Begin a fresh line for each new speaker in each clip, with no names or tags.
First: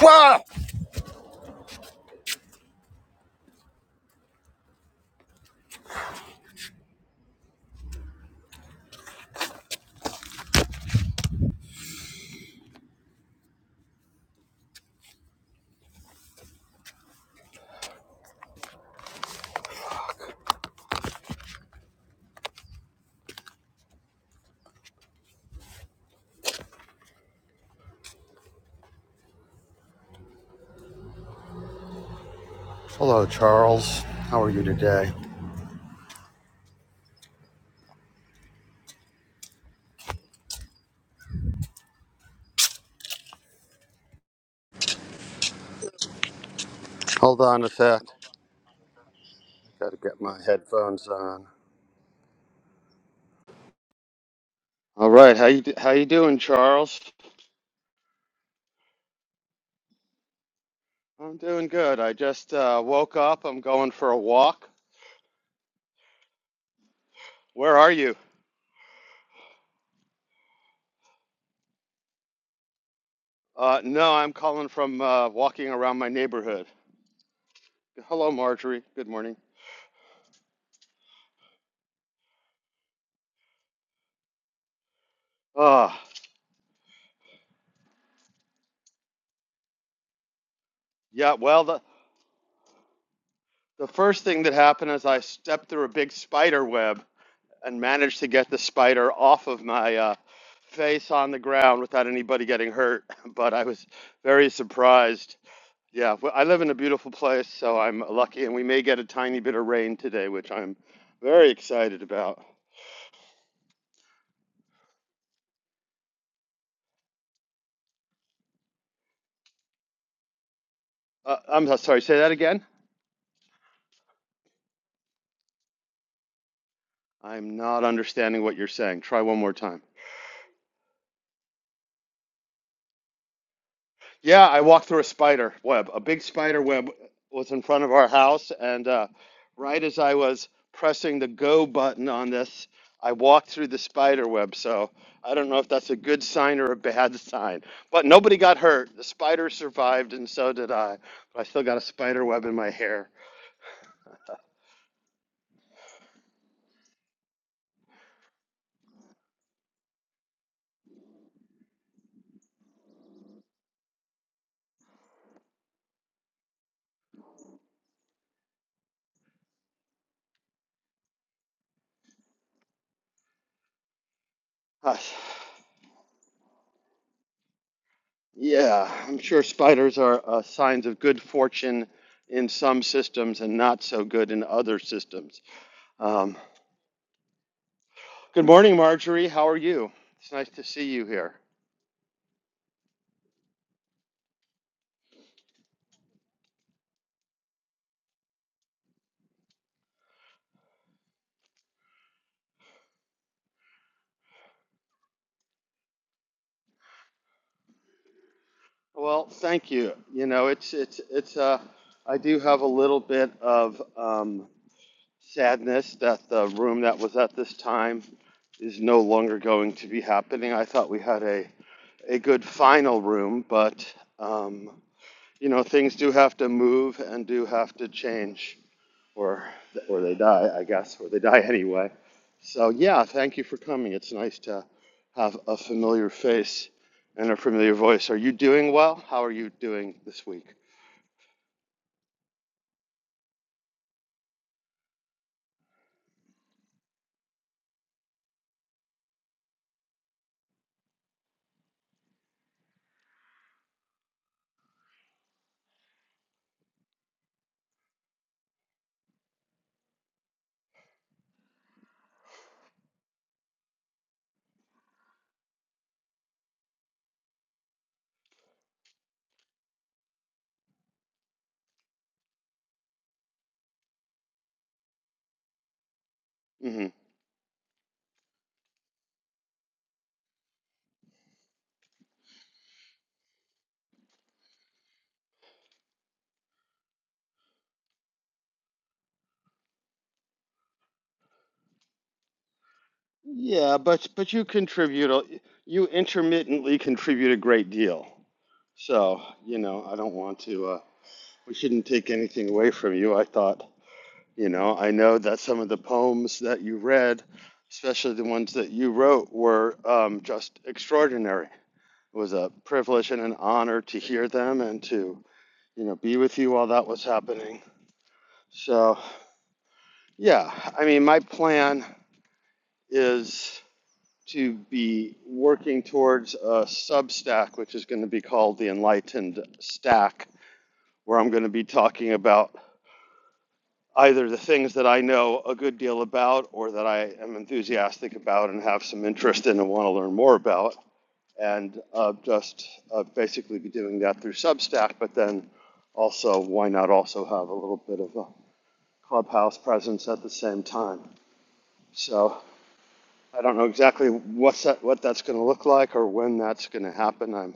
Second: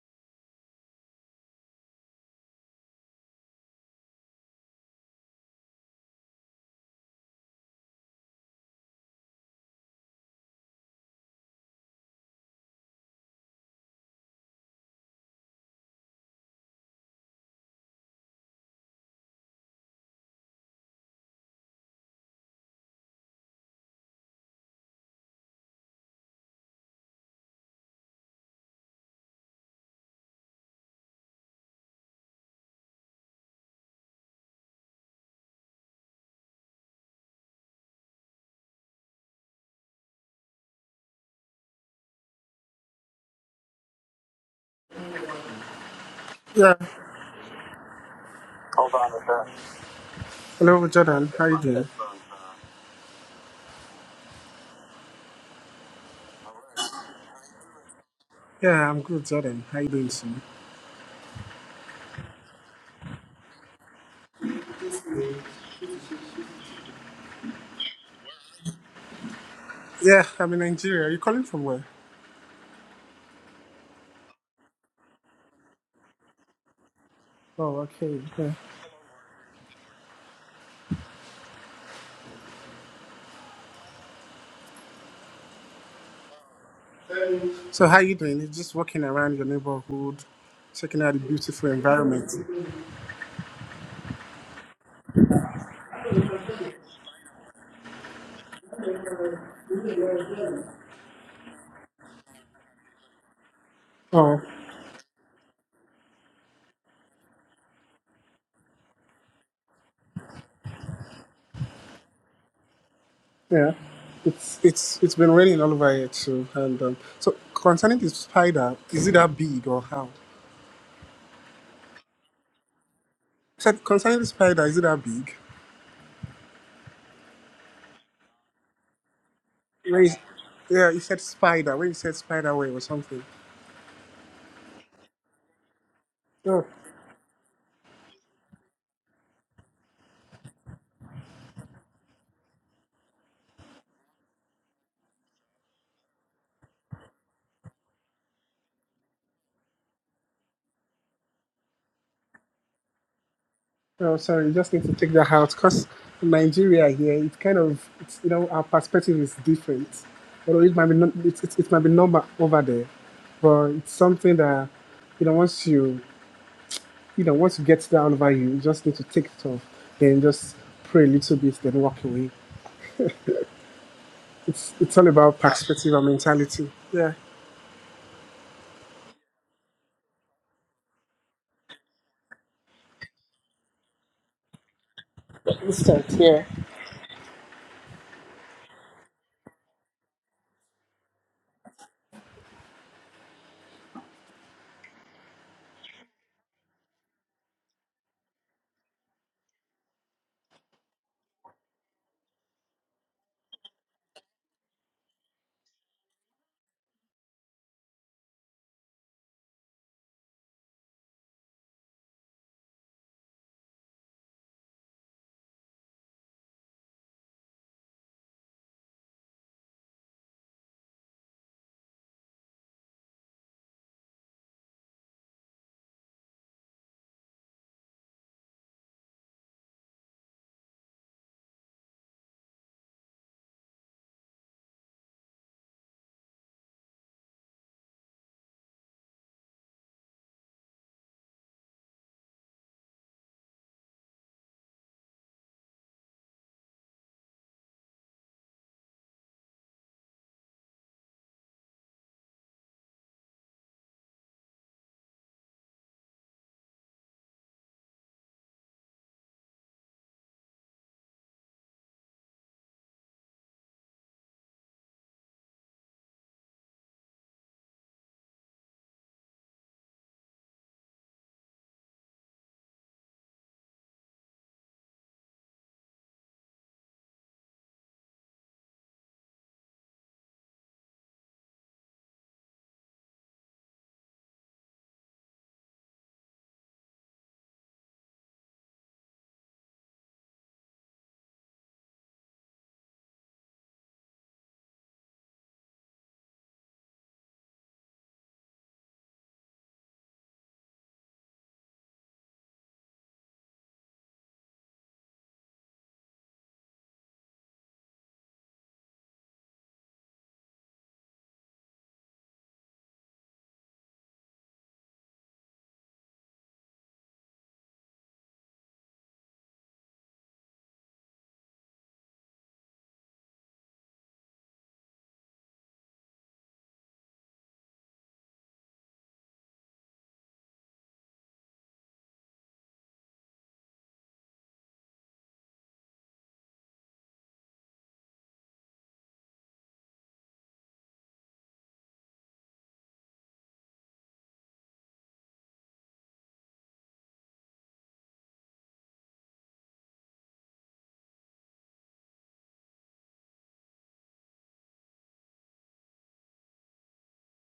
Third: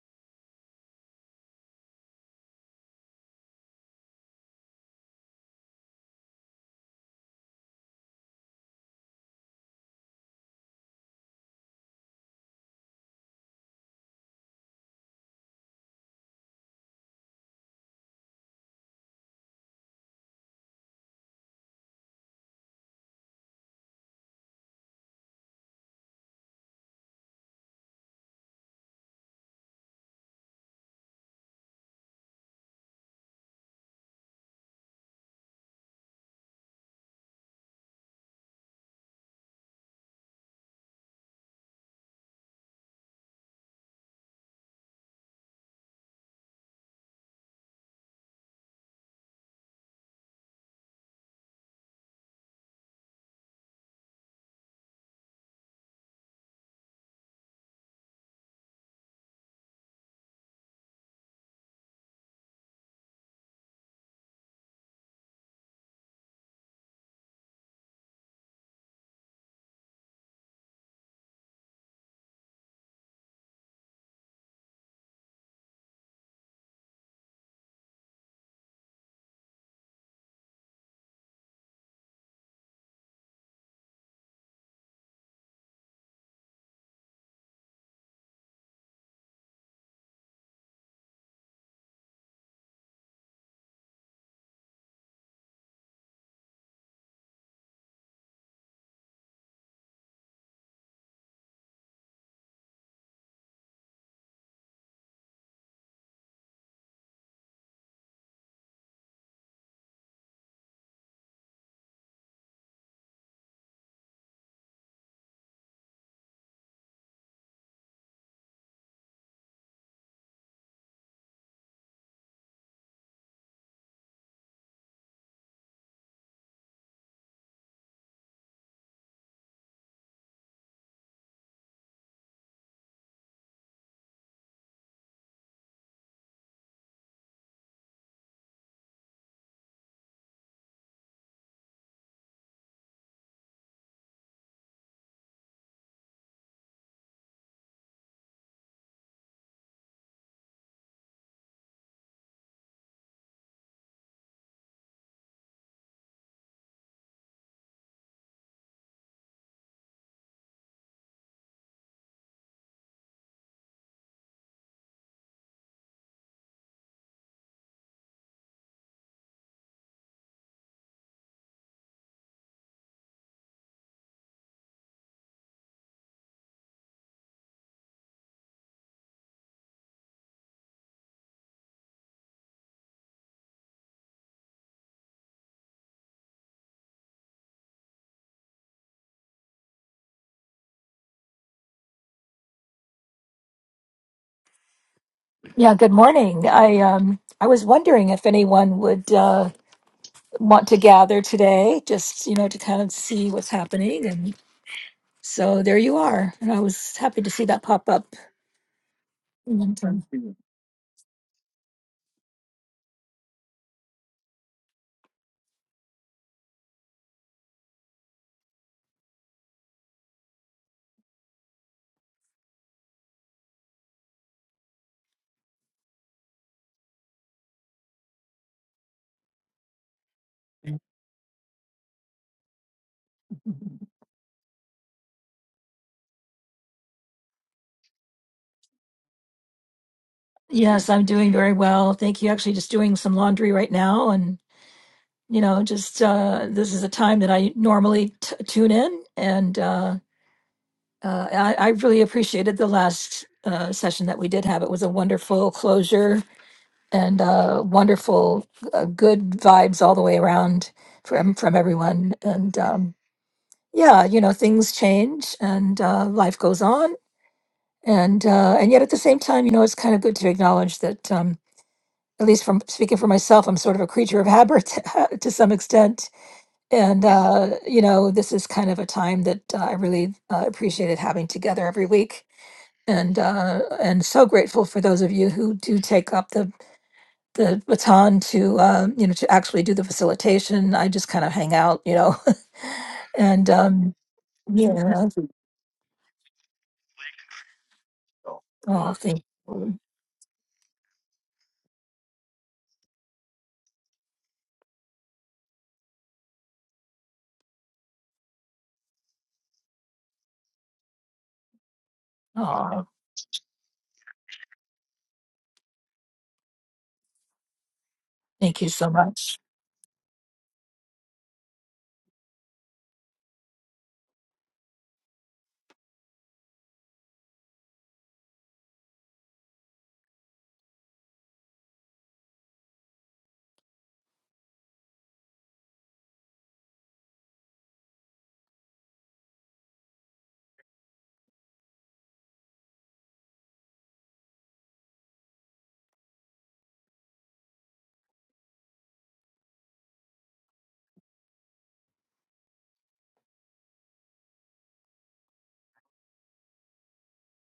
Wow. Hello, Charles. How are you today?
Yeah.
Hold on a sec.
Hold on a sec.
Got to get my
Hello,
headphones
Jordan. How
on.
you doing?
All right, how you how you doing, Charles?
Yeah, I'm good, Jordan. How you doing, Simi?
I'm doing good. I just uh, woke up. I'm going for a walk. Where are you?
Yeah, I'm in Nigeria. Are you calling from where?
Uh, no, I'm calling from uh, walking around my neighborhood.
Oh, okay.
Hello,
Yeah.
Marjorie. Good morning. Ah,
So how you doing? You're just walking around your neighborhood, checking out the
yeah. Well,
beautiful
the
environment.
the first thing that happened is I stepped through a big spider web, and managed to get the spider off of my uh, face on the ground without anybody getting hurt. But I was
Oh,
very surprised. Yeah, w- I live in a beautiful place, so I'm lucky, and we may get a tiny bit of rain today, which I'm very excited about.
yeah. It's it's it's been raining all over here too. And um, so concerning the spider, is it that big or how?
Uh, I'm so, sorry, say that again.
So concerning the spider, is it that big?
I'm not understanding what you're saying. Try one more time.
When you- yeah, you said spider. When you said spider web or something.
Yeah, I walked through a spider web. A big spider
Oh.
web was in front of our house, and uh, right as I was pressing the go button on this, I walked through the spider web. So I don't know if that's a good sign or a bad sign, but nobody got hurt. The spider survived, and so did I. But I still got a spider web in my hair.
Oh, sorry, you just need to take that out because in Nigeria here, it kind of, it's, you know, our perspective is different. Although it might be, not, it, it, it might be normal over there, but it's something that, you know, once you, you know, once you get down over you, you just need to take it off, then just pray a little bit, then walk away. It's,
Uh,
it's all about perspective and mentality. Yeah.
yeah, I'm sure spiders are uh, signs of good fortune in some systems and not so good in other systems.
Instant,
Um,
yeah.
Good morning, Marjorie. How are you? It's nice to see you here.
Yeah, good morning. I um I was wondering if anyone would uh want to gather today, just you know, to kind of see what's happening and so there you are. And I was happy to see that pop up.
Well,
in
thank you.
LinkedIn.
You know, it's it's it's uh, I do have a little bit of um, sadness that the room that was at this time is no longer going to be happening. I thought we had a a good final room, but um, you know, things do have to move and do have to change. or or they die, I guess, or they die anyway. So yeah, thank you for coming. It's nice to have a familiar face and a familiar voice. Are you doing well? How are you doing this week?
Yes, I'm doing very well. Thank you. Actually just doing some laundry right now and you know, just uh this is a time that I normally t- tune in and uh uh, I, I really appreciated the last uh, session that we did have. It was a wonderful closure and uh, wonderful, uh, good vibes all the way around from from everyone. And um, yeah, you know, things change and uh, life goes on, and uh, and yet at the same time, you know, it's kind of good to acknowledge that. Um, at least from speaking for myself, I'm sort of a creature of habit to some extent.
hmm
And, uh, you know, this is kind of a time that uh, I really uh, appreciated having together every week. And uh, and so grateful for those of you who do take up the the baton to um, you know to actually do the facilitation. I just kind of hang out, you know, and
Yeah,
um,
but but you
yeah.
contribute. a- You intermittently contribute a great deal.
Oh, thank
So you
you.
know, I don't want to. Uh, we shouldn't take anything away from you. I thought. You know, I know that some of the poems that you read, especially the ones that you wrote, were um, just extraordinary It was a
Oh,
privilege and an honor to hear them and to, you know, be with you while that was happening.
thank you so
So,
much.
yeah, I mean, my plan is to be working towards a Substack, which is going to be called the Enlightened Stack, where I'm going to be talking about either the things that I know a good deal about or that I am enthusiastic about and have some interest in and want to learn more about and uh, just uh, basically be doing that through Substack. But then also, why not also have a little bit of a clubhouse presence at the same time? So I don't know exactly what's that, what that's going to look like or when that's going to happen. I'm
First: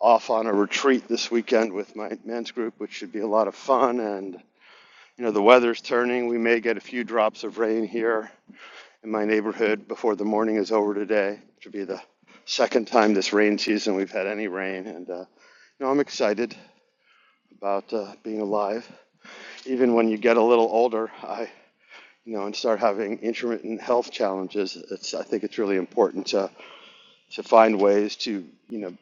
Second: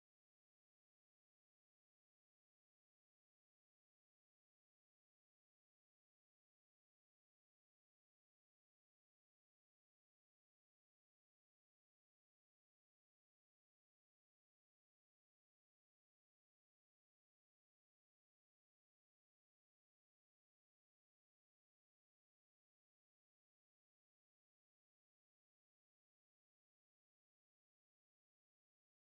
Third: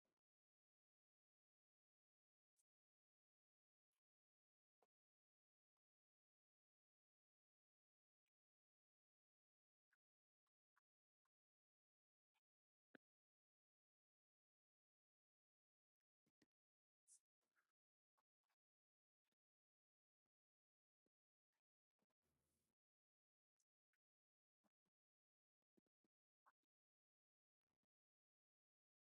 off on a retreat this weekend with my men's group, which should be a lot of fun. And you know, the weather's turning. We may get a few drops of rain here in my neighborhood before the morning is over today. which Should be the second time this rain season we've had any rain, and uh, you know I'm excited about uh, being alive. Even when you get a little older, I you know and start having intermittent health challenges, it's I think it's really important to to find ways to you know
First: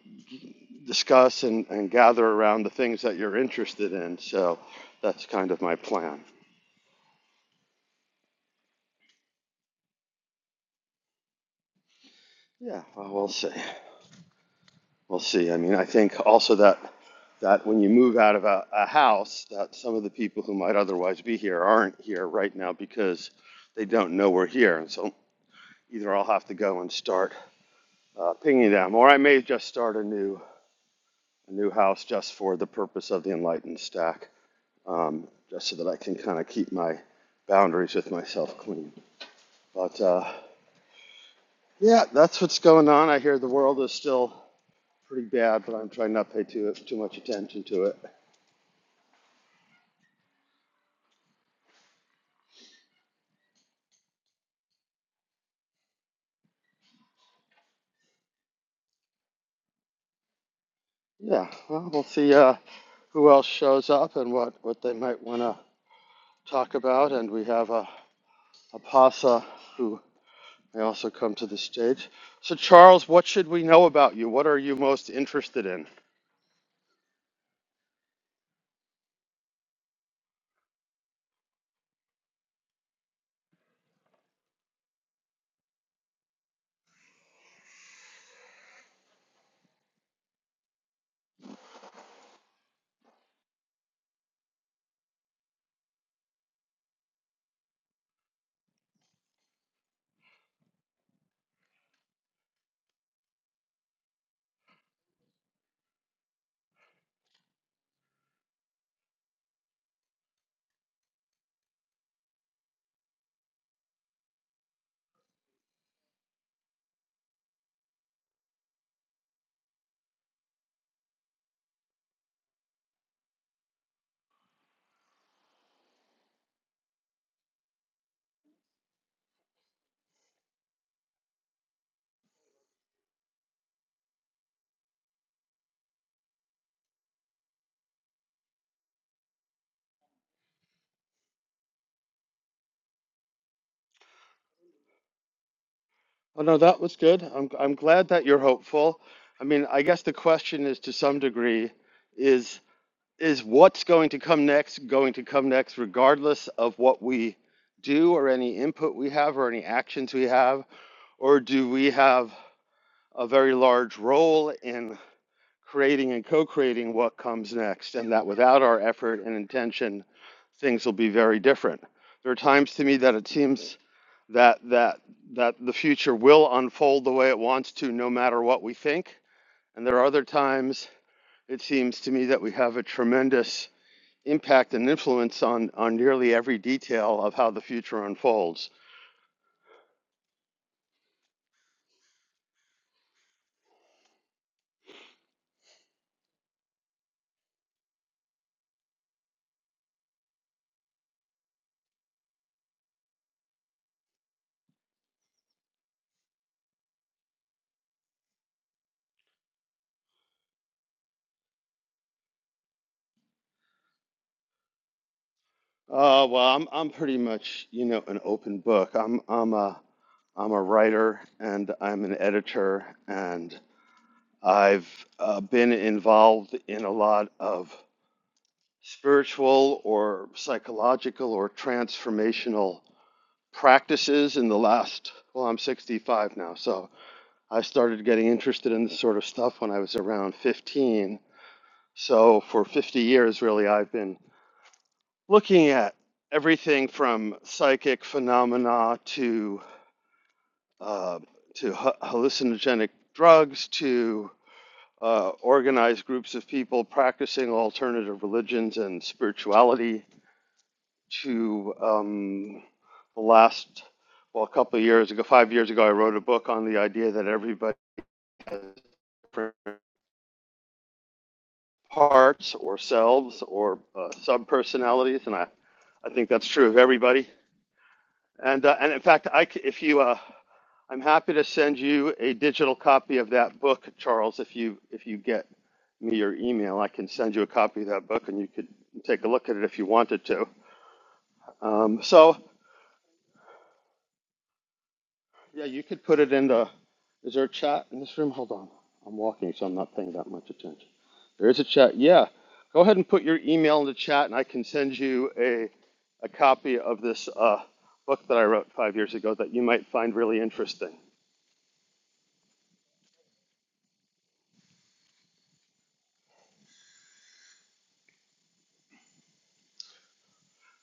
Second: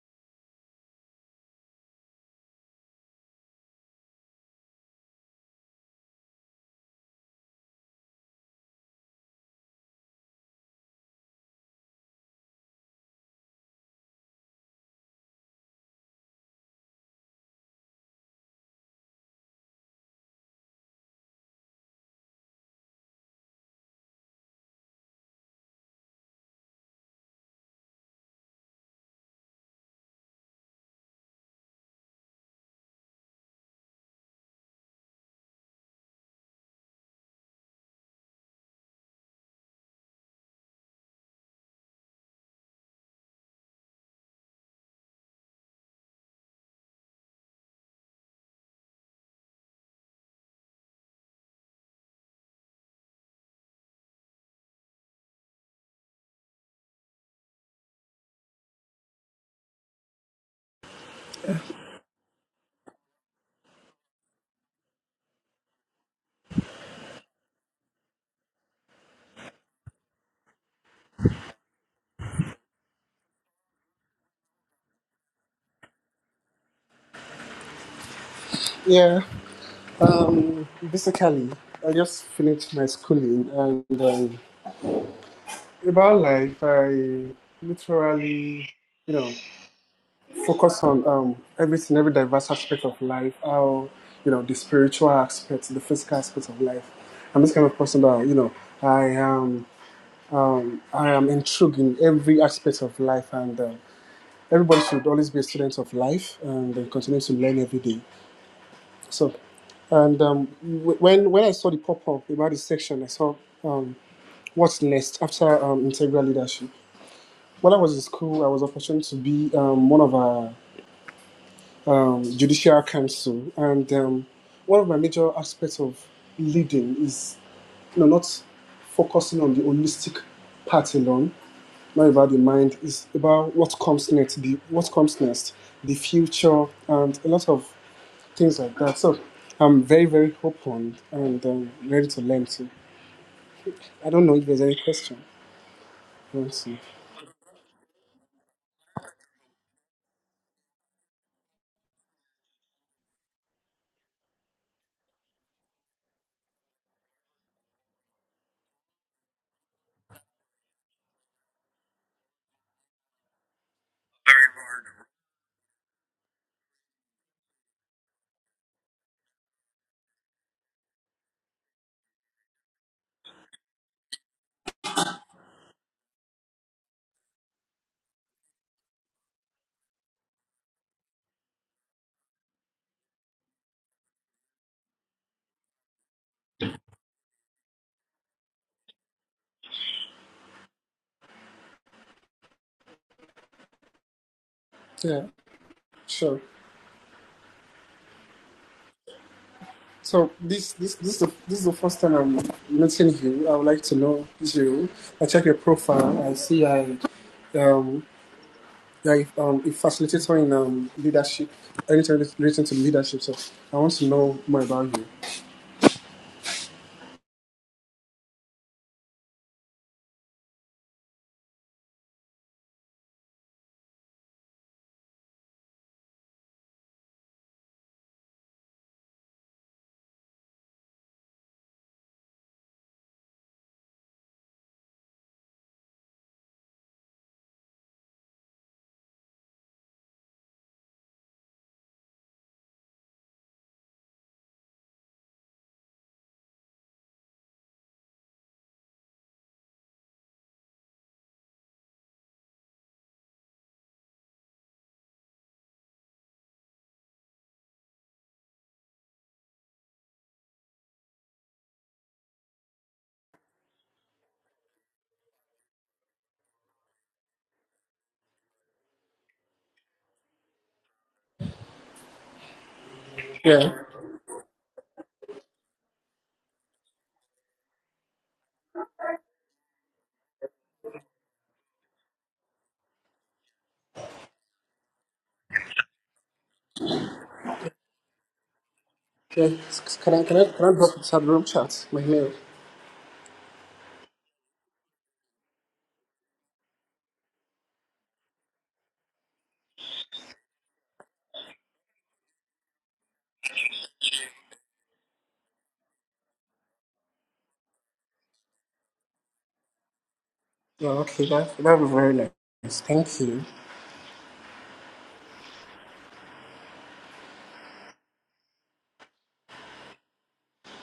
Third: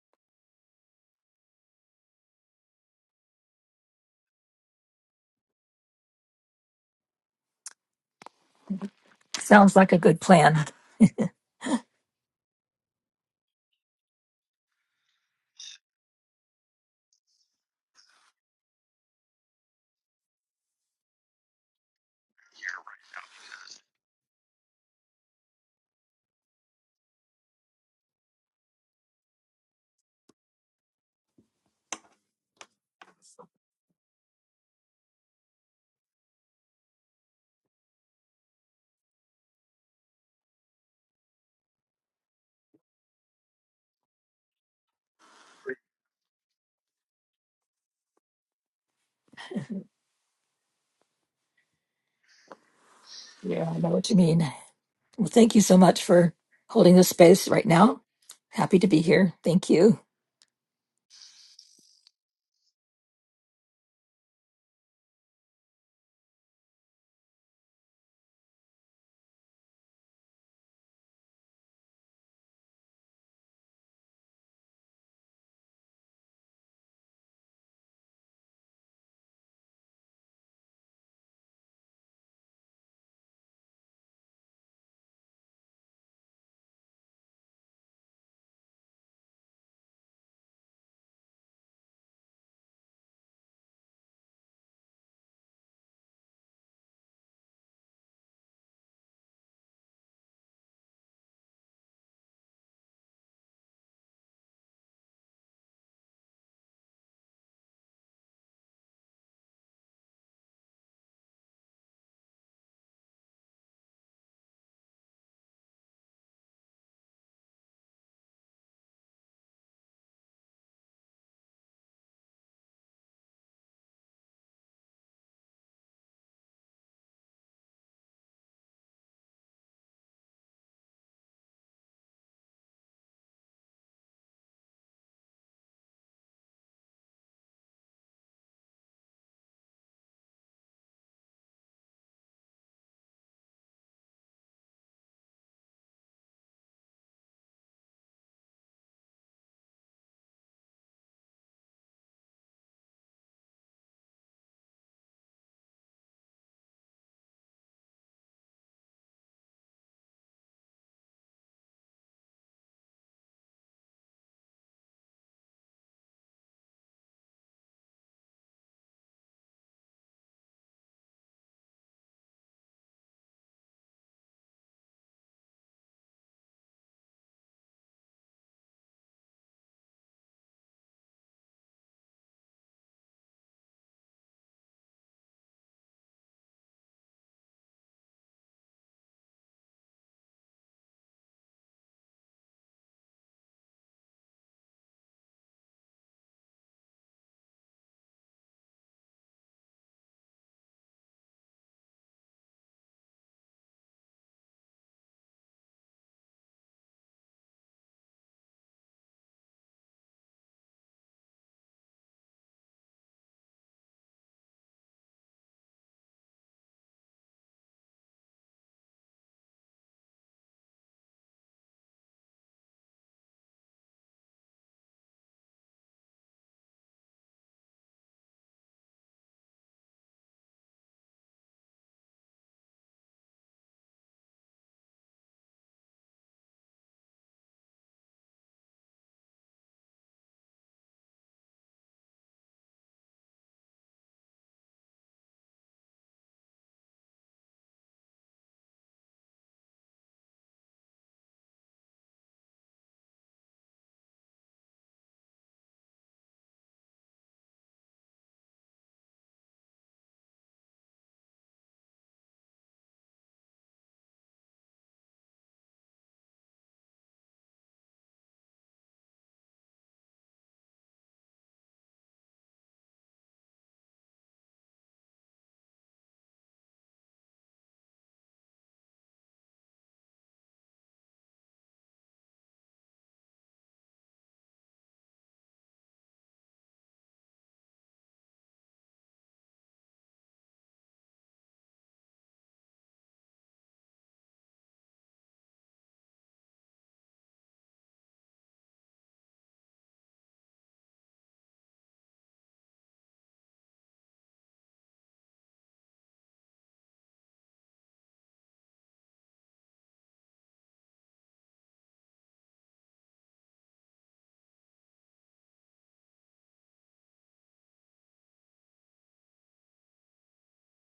discuss and, and gather around the things that you're interested in. So that's kind of my plan.
Sounds like a good plan.
Yeah, well, we'll see. We'll see. I mean, I think also that that when you move out of a, a house, that some of the people who might otherwise be here aren't here right now because they don't know we're here, and so either I'll have to go and start uh, pinging them, or I may just start a new a new house just for the purpose of the enlightened stack, um, just so that I can kind of keep my boundaries with myself clean. But uh, yeah, that's what's going on. I hear the world is still pretty bad, but I'm trying not to pay too too much attention to it.
Yeah, I know what you mean. Well, thank you so much for holding this space right now. Happy to be here. Thank you.
Yeah, well, we'll see uh, who else shows up and what, what they might want to talk about. And we have a, a PASA who may also come to the stage. So, Charles, what should we know about you? What are you most interested in?
Yeah. Um, basically, I just finished my schooling and, um, about life, I literally, you know, focus on um, everything, every diverse aspect of life, how, you know, the spiritual aspects, the physical aspects of life. I'm this kind of person that, you know, I am, um, I am intrigued in every aspect of life and uh, everybody should always be a student of life and then continue to learn every day. So, and um, w- when, when I saw the pop-up about this section, I saw um, what's next after um, integral leadership. When I was in school, I was opportuned to be um, one of our um, judicial council, and um, one of my major aspects of leading is you know not focusing on the holistic part alone, not about the mind, is about what comes next, the what comes next, the future, and a lot of things like that. So I'm very very open and um, ready to learn too. I don't know if there's any question.
Oh, no,
Let's
that
see.
was good. I'm, I'm glad that you're hopeful. I mean, I guess the question is to some degree is is what's going to come next going to come next regardless of what we do or any input we have or any actions we have or do we have a very large role in creating and co creating what comes next, and that without our effort and intention, things will be very different. There are times to me that it seems that, that, that the future will unfold the way it wants to, no matter what we think. And there are other times it seems to me that we have a tremendous impact and influence on, on nearly every detail of how the future unfolds.
Yeah, sure. So this this this is the, this is the first time I'm meeting you. I would like to know you. I check your profile. I see I um yeah um a facilitator in um leadership. Anything relating to leadership. So I want to know more about you.
Uh, well, I'm I'm pretty much you know an open book. I'm I'm a I'm a writer and I'm an editor and I've uh, been involved in a lot of spiritual or psychological or transformational practices in the last. Well, I'm 65 now, so I started getting interested in this sort of stuff when I was around 15. So for 50 years, really, I've been looking at everything from psychic phenomena to uh, to hallucinogenic drugs to uh, organized groups of people practicing alternative religions and spirituality to um, the last well a couple of years ago five years ago I wrote a book on the idea that everybody has different parts or selves
Yeah.
or uh, sub personalities and I I think that's true of everybody And uh, and in fact, I c- if you uh, I'm happy to send you a digital copy of that book, Charles. If you if you get me your email, I can send you a copy of that book, and you could take a look
Yeah.
at it if you
Can I
wanted
can I
to.
can I drop the chat room chat?
Um,
My mail.
so yeah, you could put it in the. Is there a chat in this room? Hold on, I'm walking, so I'm not paying that much attention. There is a chat. Yeah, go ahead and put your email in the chat, and I can send you a a copy of this uh, book that I wrote five years ago that you might find really interesting.
Oh, okay. That that would be very nice. Thank you.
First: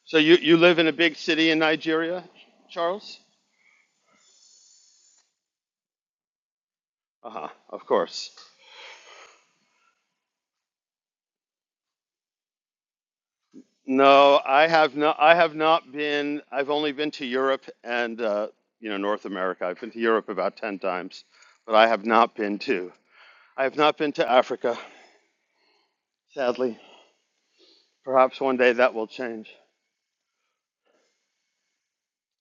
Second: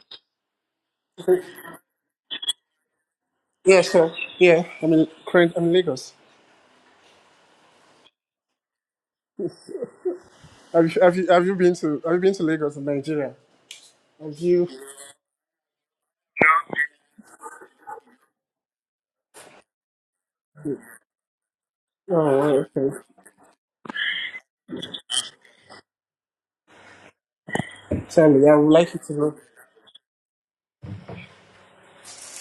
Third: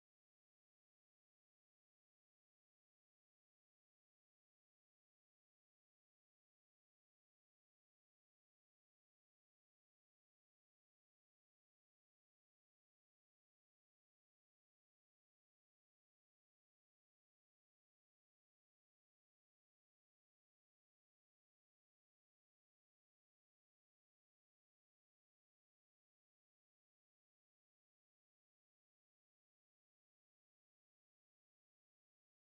So you, you live in a big city in Nigeria, Charles?
Yeah. Sure. Yeah. I'm in current. I'm in Lagos.
Uh-huh, of course.
Have you have you have you been to have you been to Lagos in Nigeria? Have
No, I
you?
have not. I have not been. I've only been to Europe and uh, you know North America. I've been to Europe about ten times, but I have not been
Oh,
to.
okay.
I have not been to Africa, sadly. Perhaps
Sally, I
one
would
day that
like you
will
to go.
change.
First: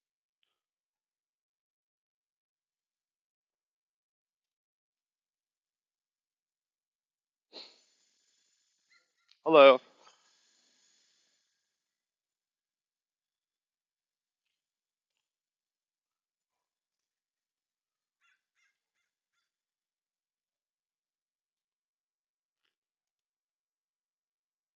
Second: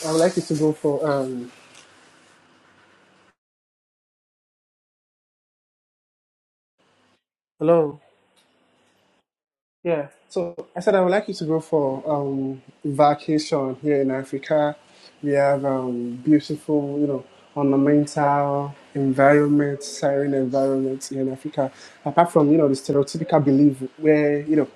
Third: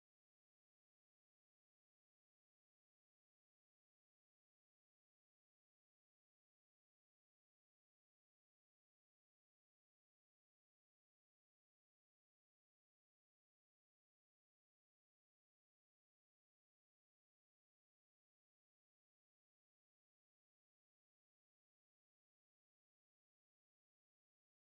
I would like you to go for um. Hello.
Hello.
Yeah. So I said I would like you to go for um vacation here in Africa. We have um beautiful, you know, ornamental environment, siren environment here in Africa. Apart from you know the stereotypical belief where you know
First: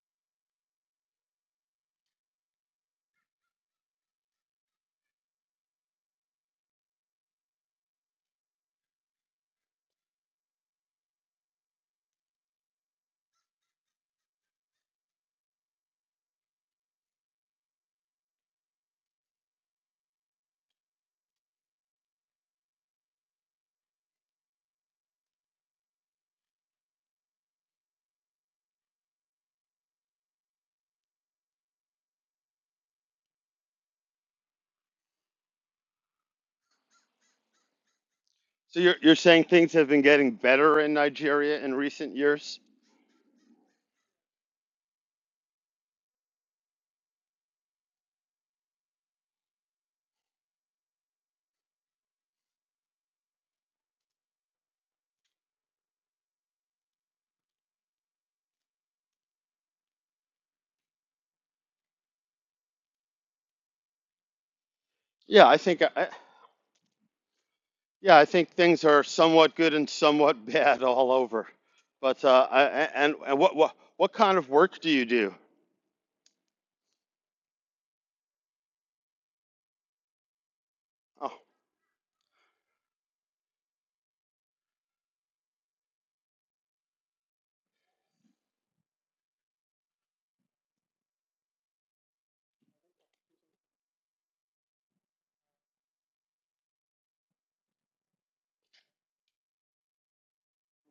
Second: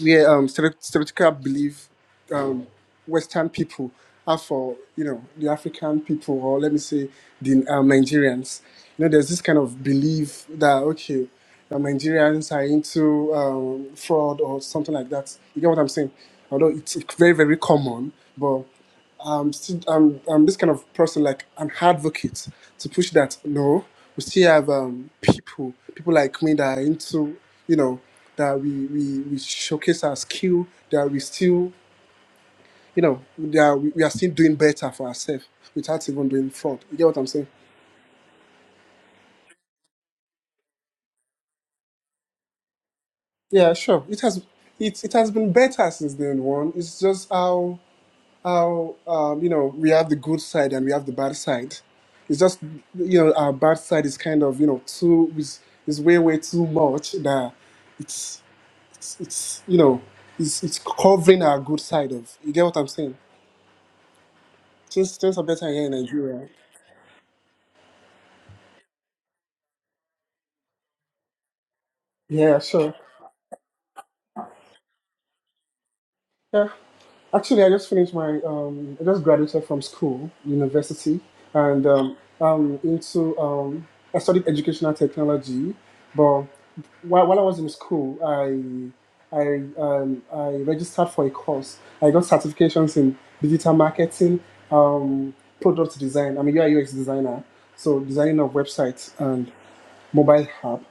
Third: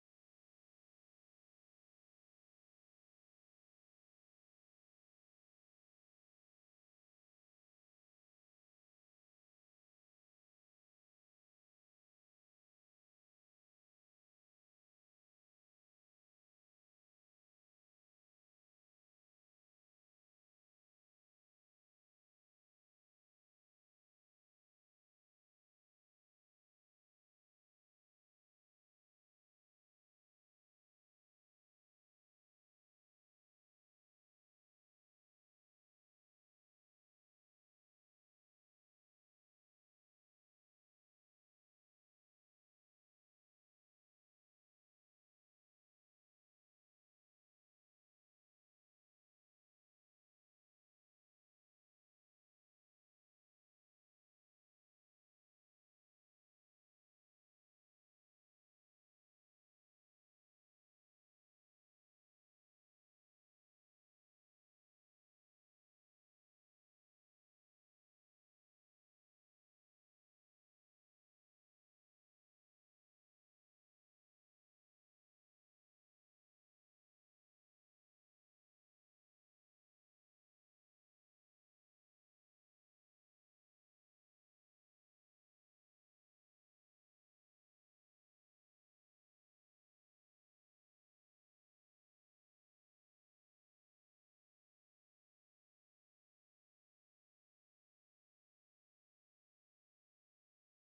where um stere- stereotypical belief um Western people have for you know the African people or let me say the um, Nigerians. You know, there's this kind of belief that okay, uh, Nigerians are into um, fraud or something like that. You get what I'm saying? Although it's very very common, but um, st- um, um, this kind of person like an advocate to push that. No, we still have um, people, people like me that are into, you know, that we, we, we showcase our skill, that we still, you know, that we, we are still doing better for ourselves without even doing fraud. You get what I'm saying?
So you're you're saying things have been getting better in Nigeria in recent years?
Yeah, sure. It has it, it has been better since then one. It's just how how um, you know we have the good side and we have the bad side. It's just you know our bad side is kind of you know too is is way way too much that it's it's, it's you know it's it's covering our good side of. You get what I'm saying? Things things are
Yeah, I
better
think
here in
I,
Nigeria.
Yeah, I think things are somewhat good and somewhat bad all over. But uh,
Yeah,
I,
sure.
and, and what what what kind of work do you do?
Yeah. Actually, I just finished my, um, I just graduated from school, university,
Oh,
and um, um, into, um, I studied educational technology. But while, while I was in school, I, I, um, I registered for a course. I got certifications in digital marketing, um, product design. I'm a UI UX designer, so designing of websites and mobile app.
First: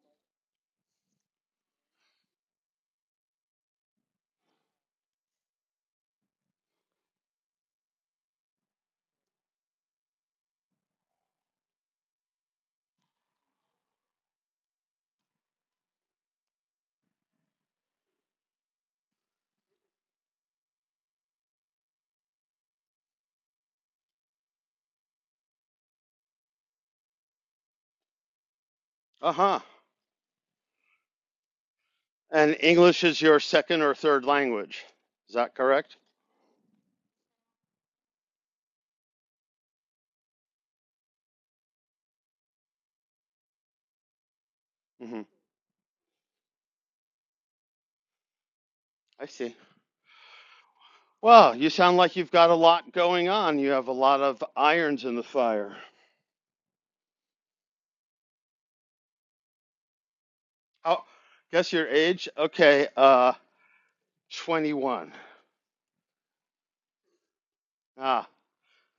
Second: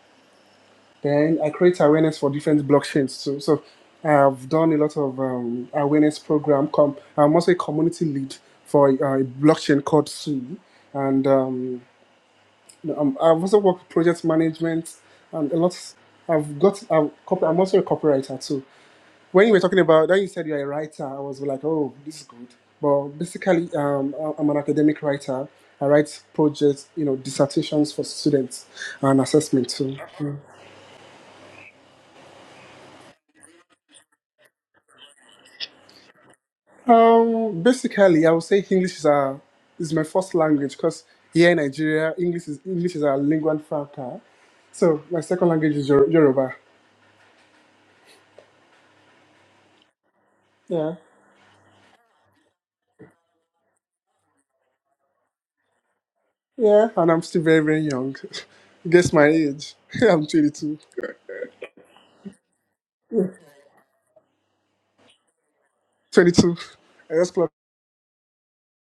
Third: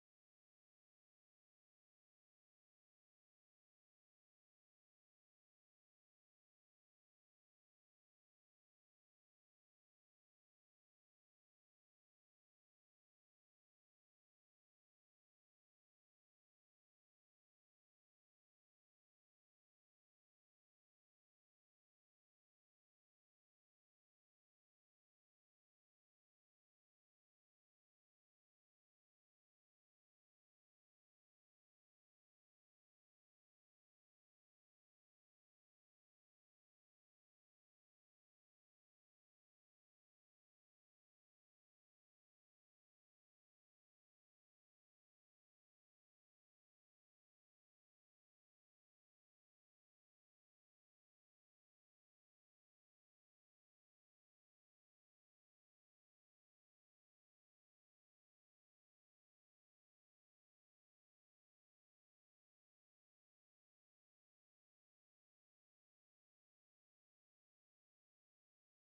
Then I create awareness for different blockchains. So, so I've done a lot of um, awareness program. Com- I'm also a community lead for uh, a blockchain called Sui, and um, um, I've also worked with project management and a lot. I've got. I've, I'm also a copywriter too. When you were talking about that, you said you're a writer. I was like, oh, this is good. But basically, um, I'm an academic writer. I write projects, you know, dissertations for students and
uh huh.
assessment too.
And English is your second or third language. Is that correct?
Um, basically, I would say English is our is my first language because here in Nigeria, English is English is our lingua franca. So my
hmm
second language is Yor- Yoruba.
I see.
Yeah,
Well, you sound like you've got a lot going on. You have a lot of irons in the fire.
yeah, and I'm still very very young. Guess my age? I'm 22.
Oh, guess your age? Okay, uh, 21.
22. I just clocked-
Ah.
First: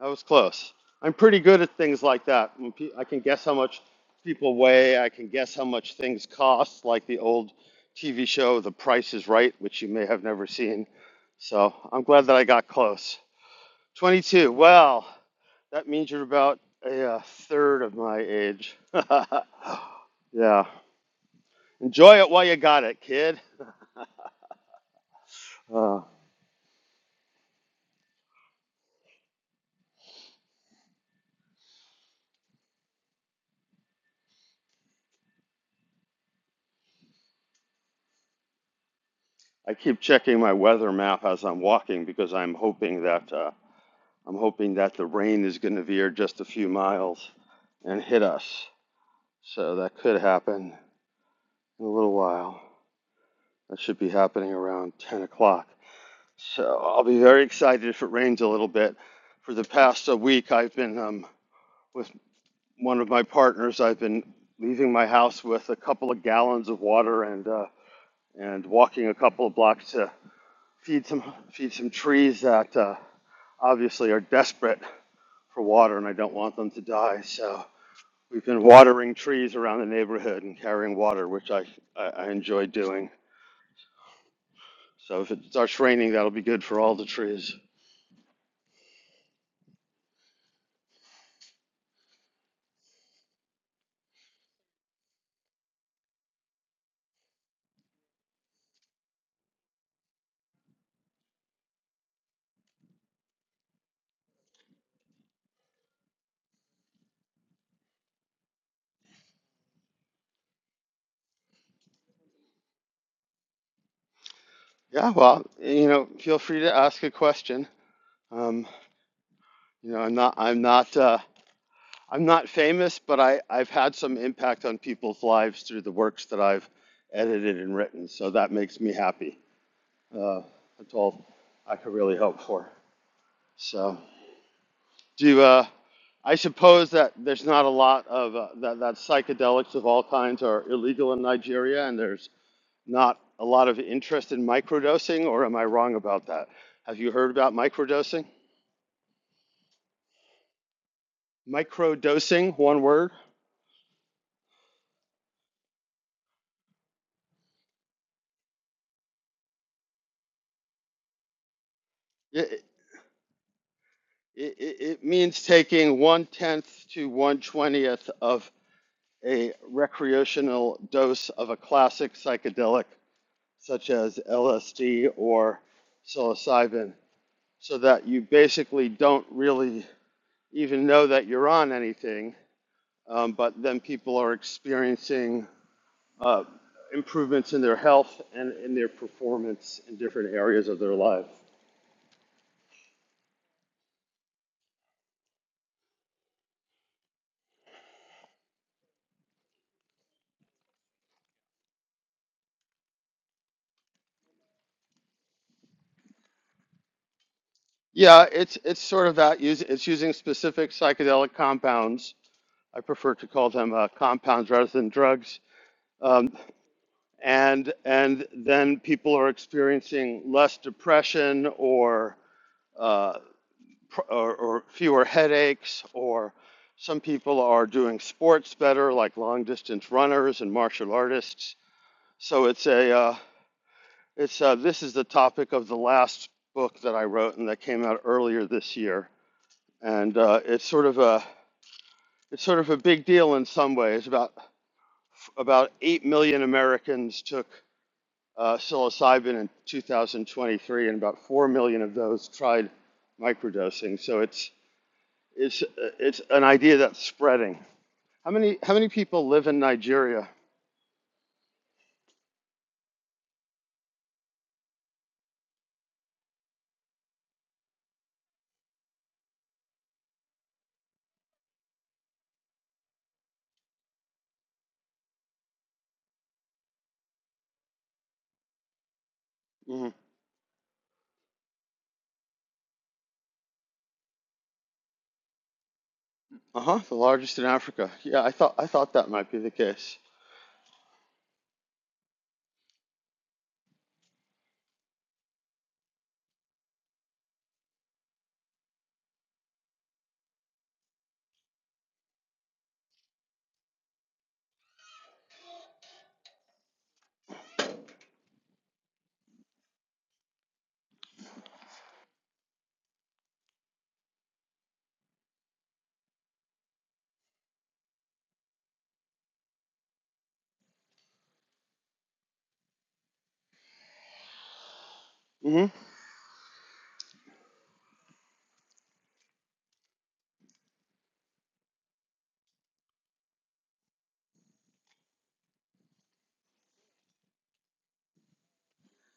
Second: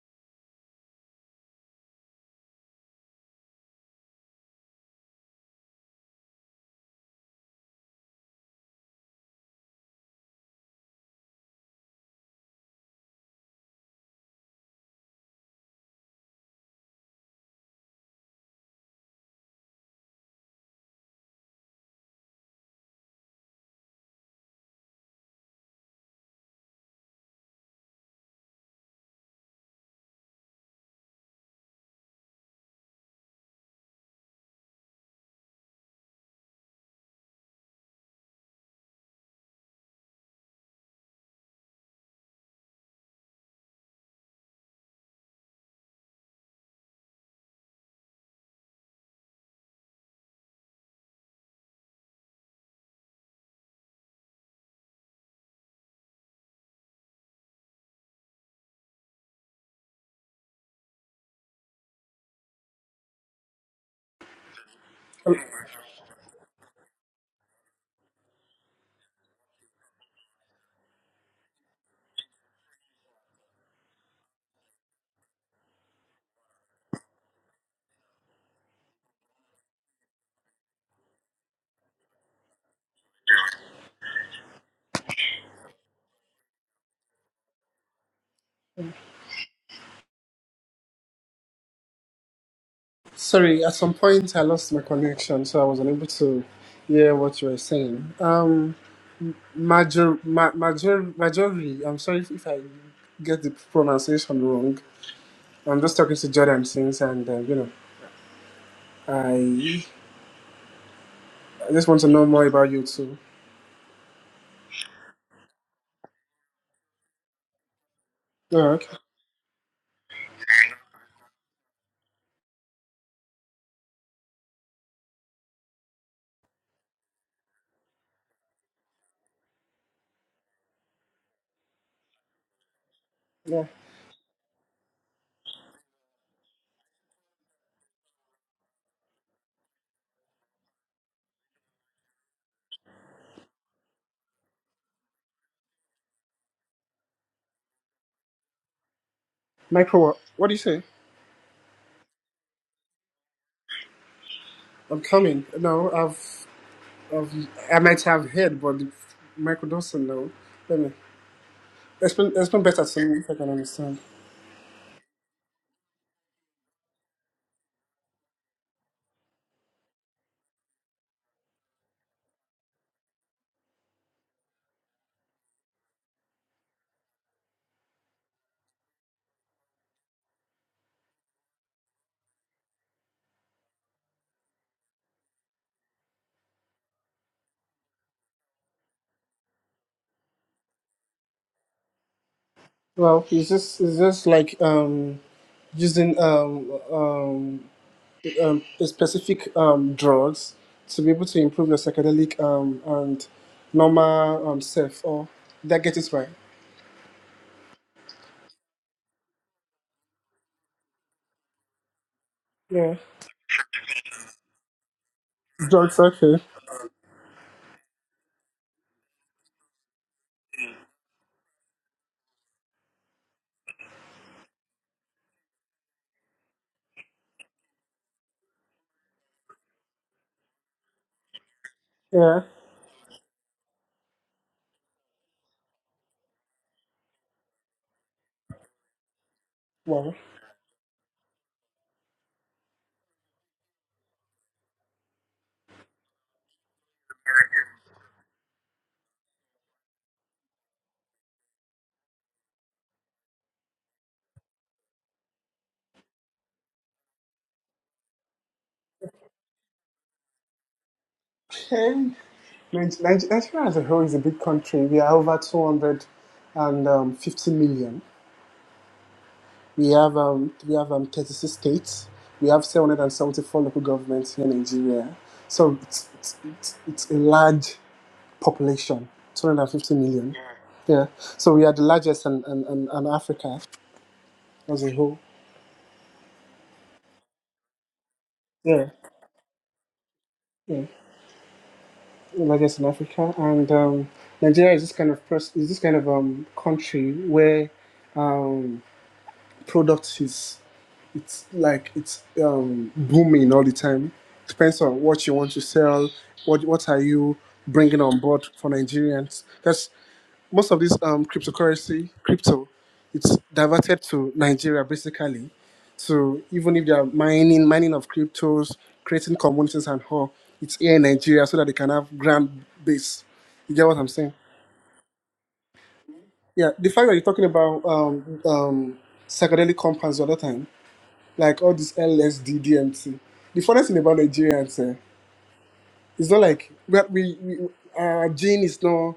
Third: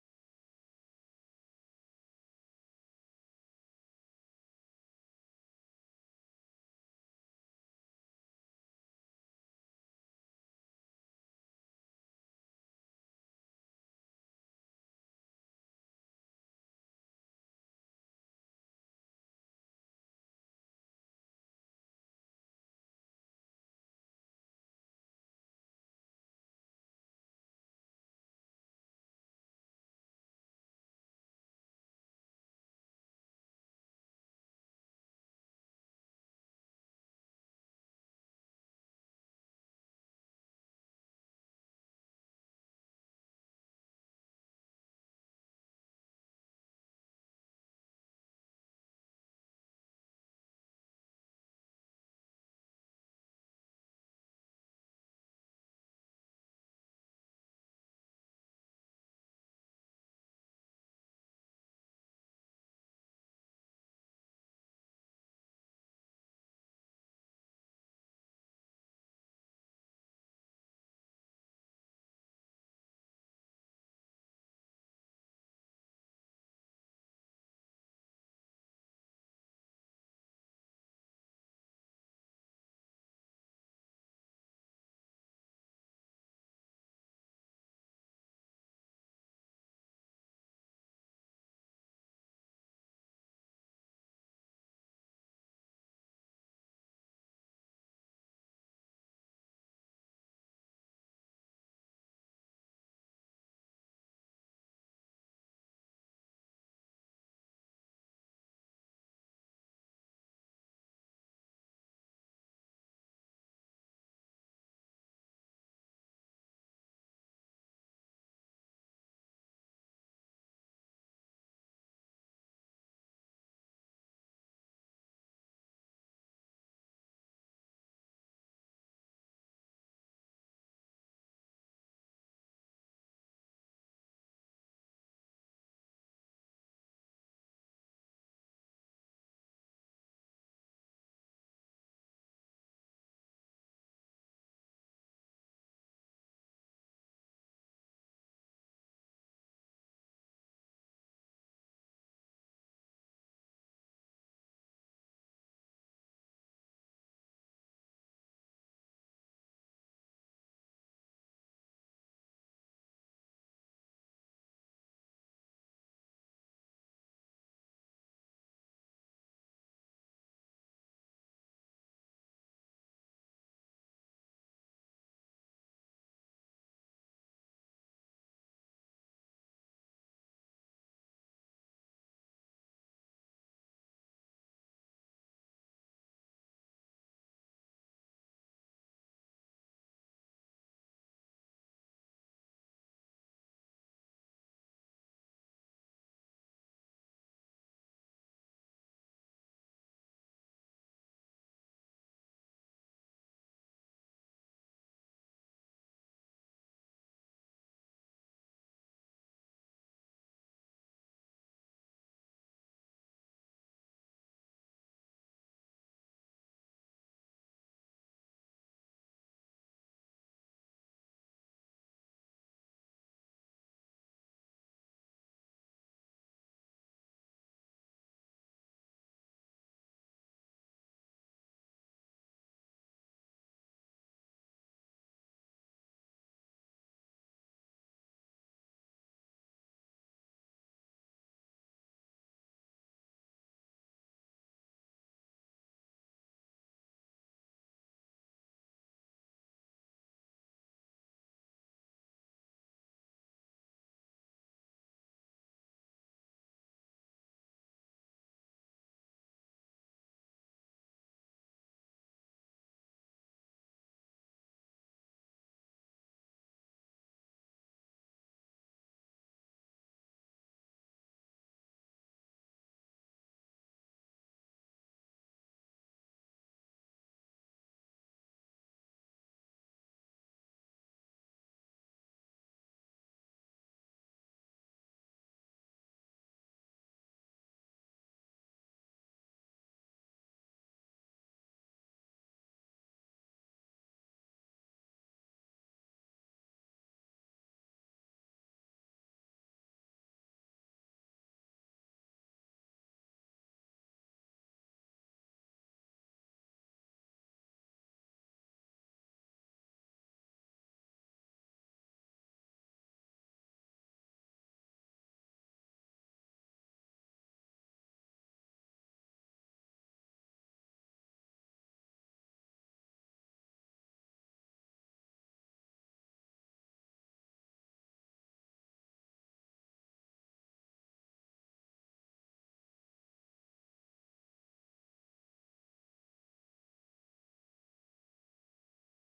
That was close. I'm pretty good at things like that. I can guess how much people weigh. I can guess how much things cost, like the old TV show The Price is Right, which you may have never seen. So I'm glad that I got close. 22. Well, that means you're about a, uh third of my age. yeah. Enjoy it while you got it, kid. Uh, I keep checking my weather map as I'm walking because I'm hoping that. Uh, I'm hoping that the rain is going to veer just a few miles and hit us. So that could happen in a little while. That should be happening around 10 o'clock. So I'll be very excited if it rains a little bit. For the past a week, I've been um, with one of my partners. I've been leaving my house with a couple of gallons of water and uh, and walking a couple of blocks to feed some feed some trees that uh, obviously are desperate for water, and I don't want them to die. So We've been watering trees around the neighborhood and carrying water, which I, I, I enjoy doing. So if it starts raining, that'll be good for all the trees.
Sorry, at some point I lost my connection, so I was unable to hear what you were saying. Um, major, ma, major, majority. I'm sorry if if I get the pronunciation wrong. I'm just talking to Jordan since, and uh, you know, I I just want to know more about you too.
Yeah, well, you know, feel free to ask a question. Um,
Oh, okay.
you know, I'm not, I'm not, uh, I'm not famous, but I, I've had some impact on people's lives through the works that I've edited and written. So that makes me happy. Uh, that's all I could really hope for.
Yeah.
So. Do uh, I suppose that there's not a lot of uh, that, that psychedelics of all kinds are illegal in Nigeria, and there's not a lot of interest in microdosing, or am I wrong about that? Have you heard about microdosing?
Michael, what, what do you say?
Microdosing, one word.
I'm coming. No, I've, I've I might have heard, but Michael doesn't know. Let me explain. Explain
It,
better to me if I can understand.
it, it it means taking one tenth to one twentieth of a recreational dose of a classic psychedelic, such as LSD or psilocybin, so that you basically don't really even know that you're on anything. Um, but then people are experiencing uh, improvements in their health and in their performance in different areas of their life.
Well, it's just it's just like um using um um, um specific um drugs to be able to improve your psychedelic um and normal um self. Or did I get it right?
Yeah, it's it's sort of that. Use it's using specific psychedelic compounds. I
Yeah.
prefer to call them uh, compounds rather than drugs.
George
Um,
Sochi.
and and then people are experiencing less depression or uh, or, or fewer headaches, or some people are doing sports better, like long distance runners and martial artists.
Yeah.
So it's a uh, it's uh, this is the topic of the last book that I wrote and that came out earlier this year,
Well,
and uh, it's sort of a it's sort of a big deal in some ways. About about eight million Americans took uh, psilocybin in 2023, and about four million of those tried microdosing. So it's It's uh, it's an idea that's spreading. How many how many people live in Nigeria?
And Nigeria as a whole is a big country. We are over 250 million. We have um, we have um, 36 states. We have 774 local governments here in Nigeria. So it's, it's, it's, it's a large population,
hmm
250 million. Yeah. So we are the largest in, in, in, in Africa as a whole.
Uh huh. The largest in Africa. Yeah, I thought I
Yeah.
thought that might be the case.
Yeah. I guess in Africa, and um, Nigeria is this kind of pers- is this kind of um, country where product is it's like it's um, booming all the time. Depends on what you want to sell. What what are you bringing on board for Nigerians? That's most of this um, cryptocurrency, crypto, it's diverted to Nigeria basically. So even if they are mining, mining of cryptos, creating communities and all, it's here in Nigeria so that they can have grand base. You get what I'm saying?
hmm
Yeah, the fact that you're talking about um, um, psychedelic compounds the other time, like all this LSD, DMT. The funniest thing about Nigerians, eh, it's not like but we, we our gene is not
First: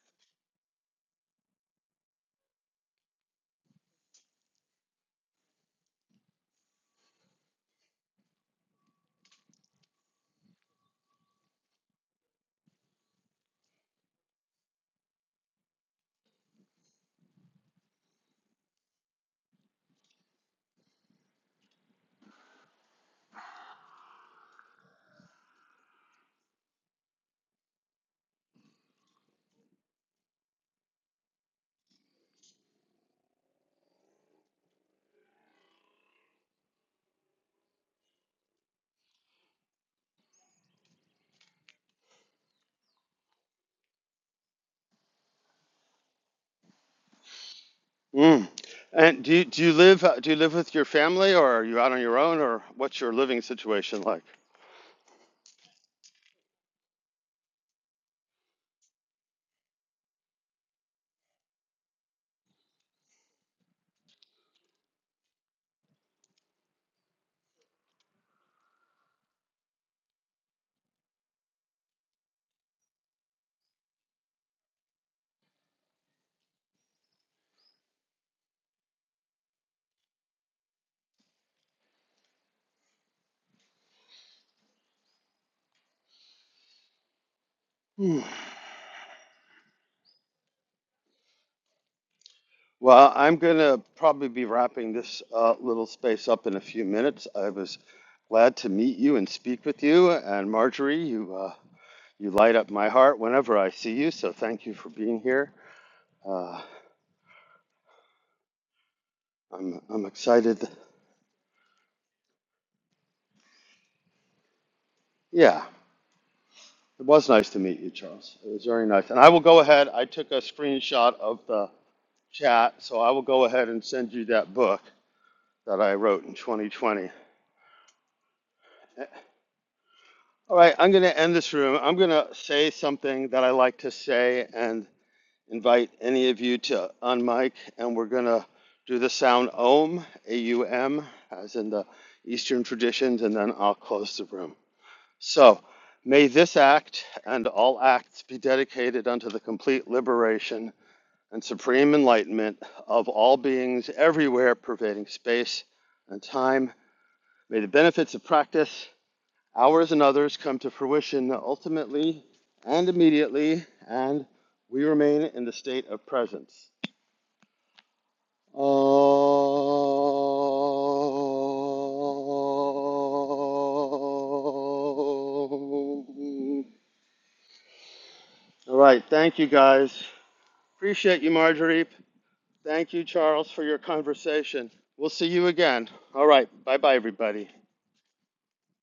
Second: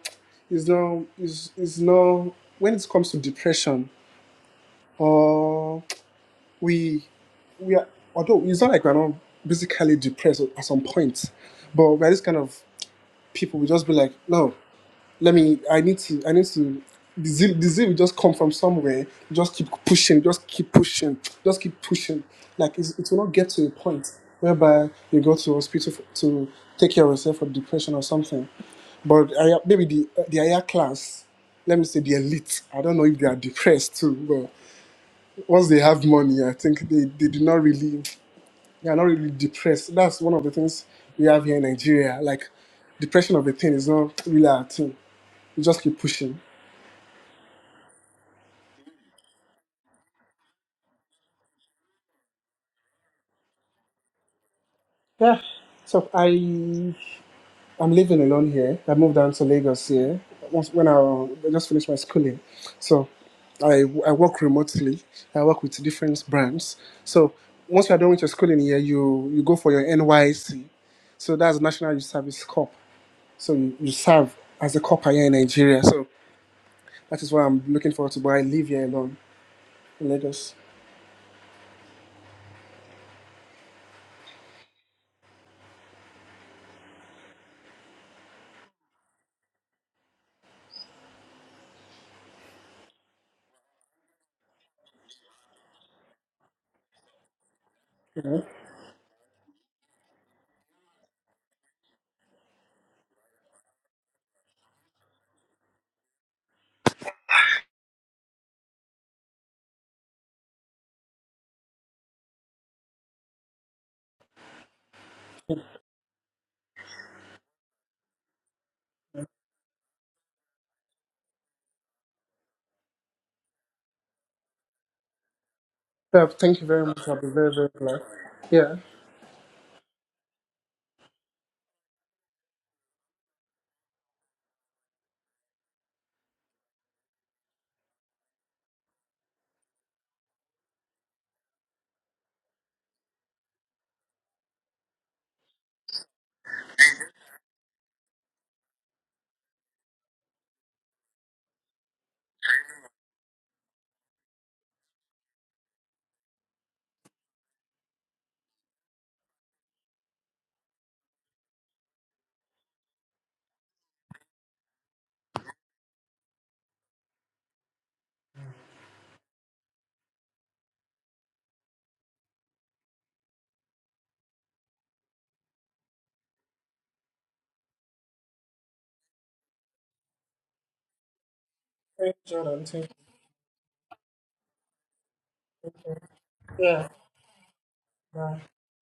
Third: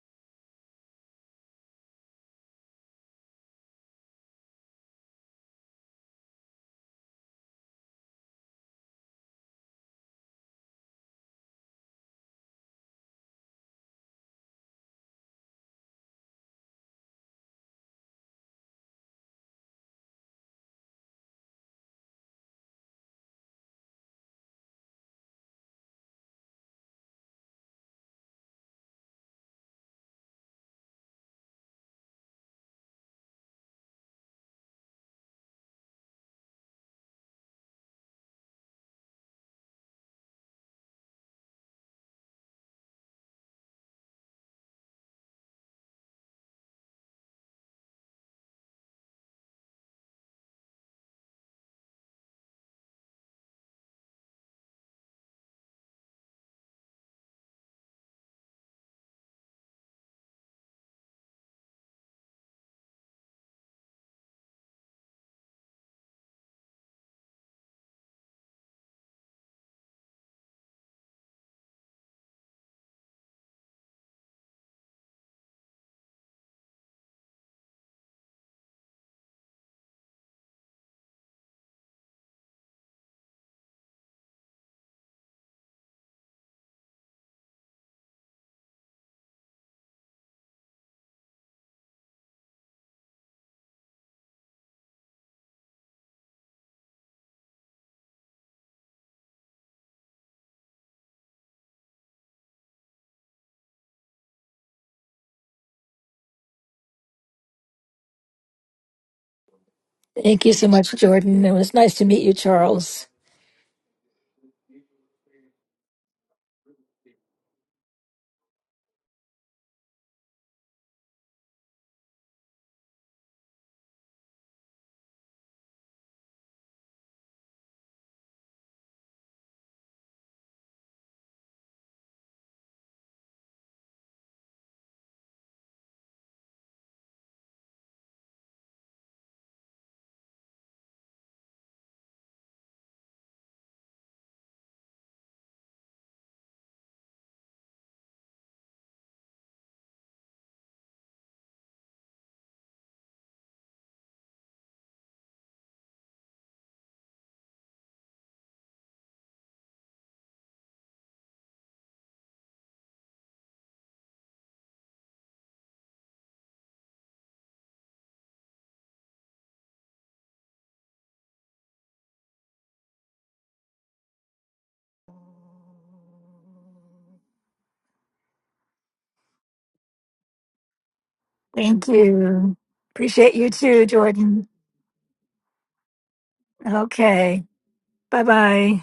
is not is is not when it comes to depression or we we are although it's not like we're not basically depressed at some point, but we're this kind of people. We just be like no. let me i need to i need to the zeal, the zeal will just come from somewhere just keep pushing just keep pushing just keep pushing like it's, it will not get to a point whereby you go to hospital for, to take care of yourself for depression or something but I, maybe the the higher class let me say the elite i don't know if they are depressed too but once they have money i think they, they do not really they are not really depressed that's one of the things we have here in nigeria like depression of a thing is not really a thing you just keep pushing
Mm. And do you, do you live uh, do you live with your family or are you out on your own or what's your living situation like?
Yeah. So I I'm living alone here. I moved down to Lagos here once when I, I just finished my schooling. So I I work remotely. I work with different brands. So once you are done with your schooling here, you you go for your NYC. So that's National Youth Service Corp. So you, you serve as a cop here in Nigeria. So that is what I'm looking forward to. But I live here alone in Lagos.
Hmm. Well, I'm gonna probably be wrapping this uh, little space up in a few minutes. I was glad to meet you and speak with you. And Marjorie, you uh, you light up my heart whenever I see you. So thank you for being here. Uh, I'm I'm
Thank you so
excited.
much, Jordan. It was nice to meet you, Charles.
Yeah, it was nice to meet you, Charles. It was very nice. And I will go ahead. I took a screenshot of the chat, so I will go ahead and send you that book that I wrote
Yeah,
in
thank you very much.
2020.
I'll be very very glad. Yeah.
All right, I'm going to end this room. I'm going to say something that I like to say and invite any of you to unmic, and we're going to do the sound OM, A U M, as in the Eastern traditions, and then I'll close the room. So, may this act and all acts be dedicated unto the complete liberation and supreme enlightenment of all beings everywhere, pervading space and time. May the benefits of practice, ours and others, come to fruition ultimately and immediately, and we remain in the state of presence. Oh. All right. Thank you, guys. Appreciate you,
Thank
Marjorie.
Thank you,
you.
Jordan. Thank
Thank you,
Appreciate you
Charles, for your
too, Jordan.
conversation. We'll see you again. All right.
you.
Bye
Yeah.
bye,
Okay.
everybody.
Bye
Bye.
bye.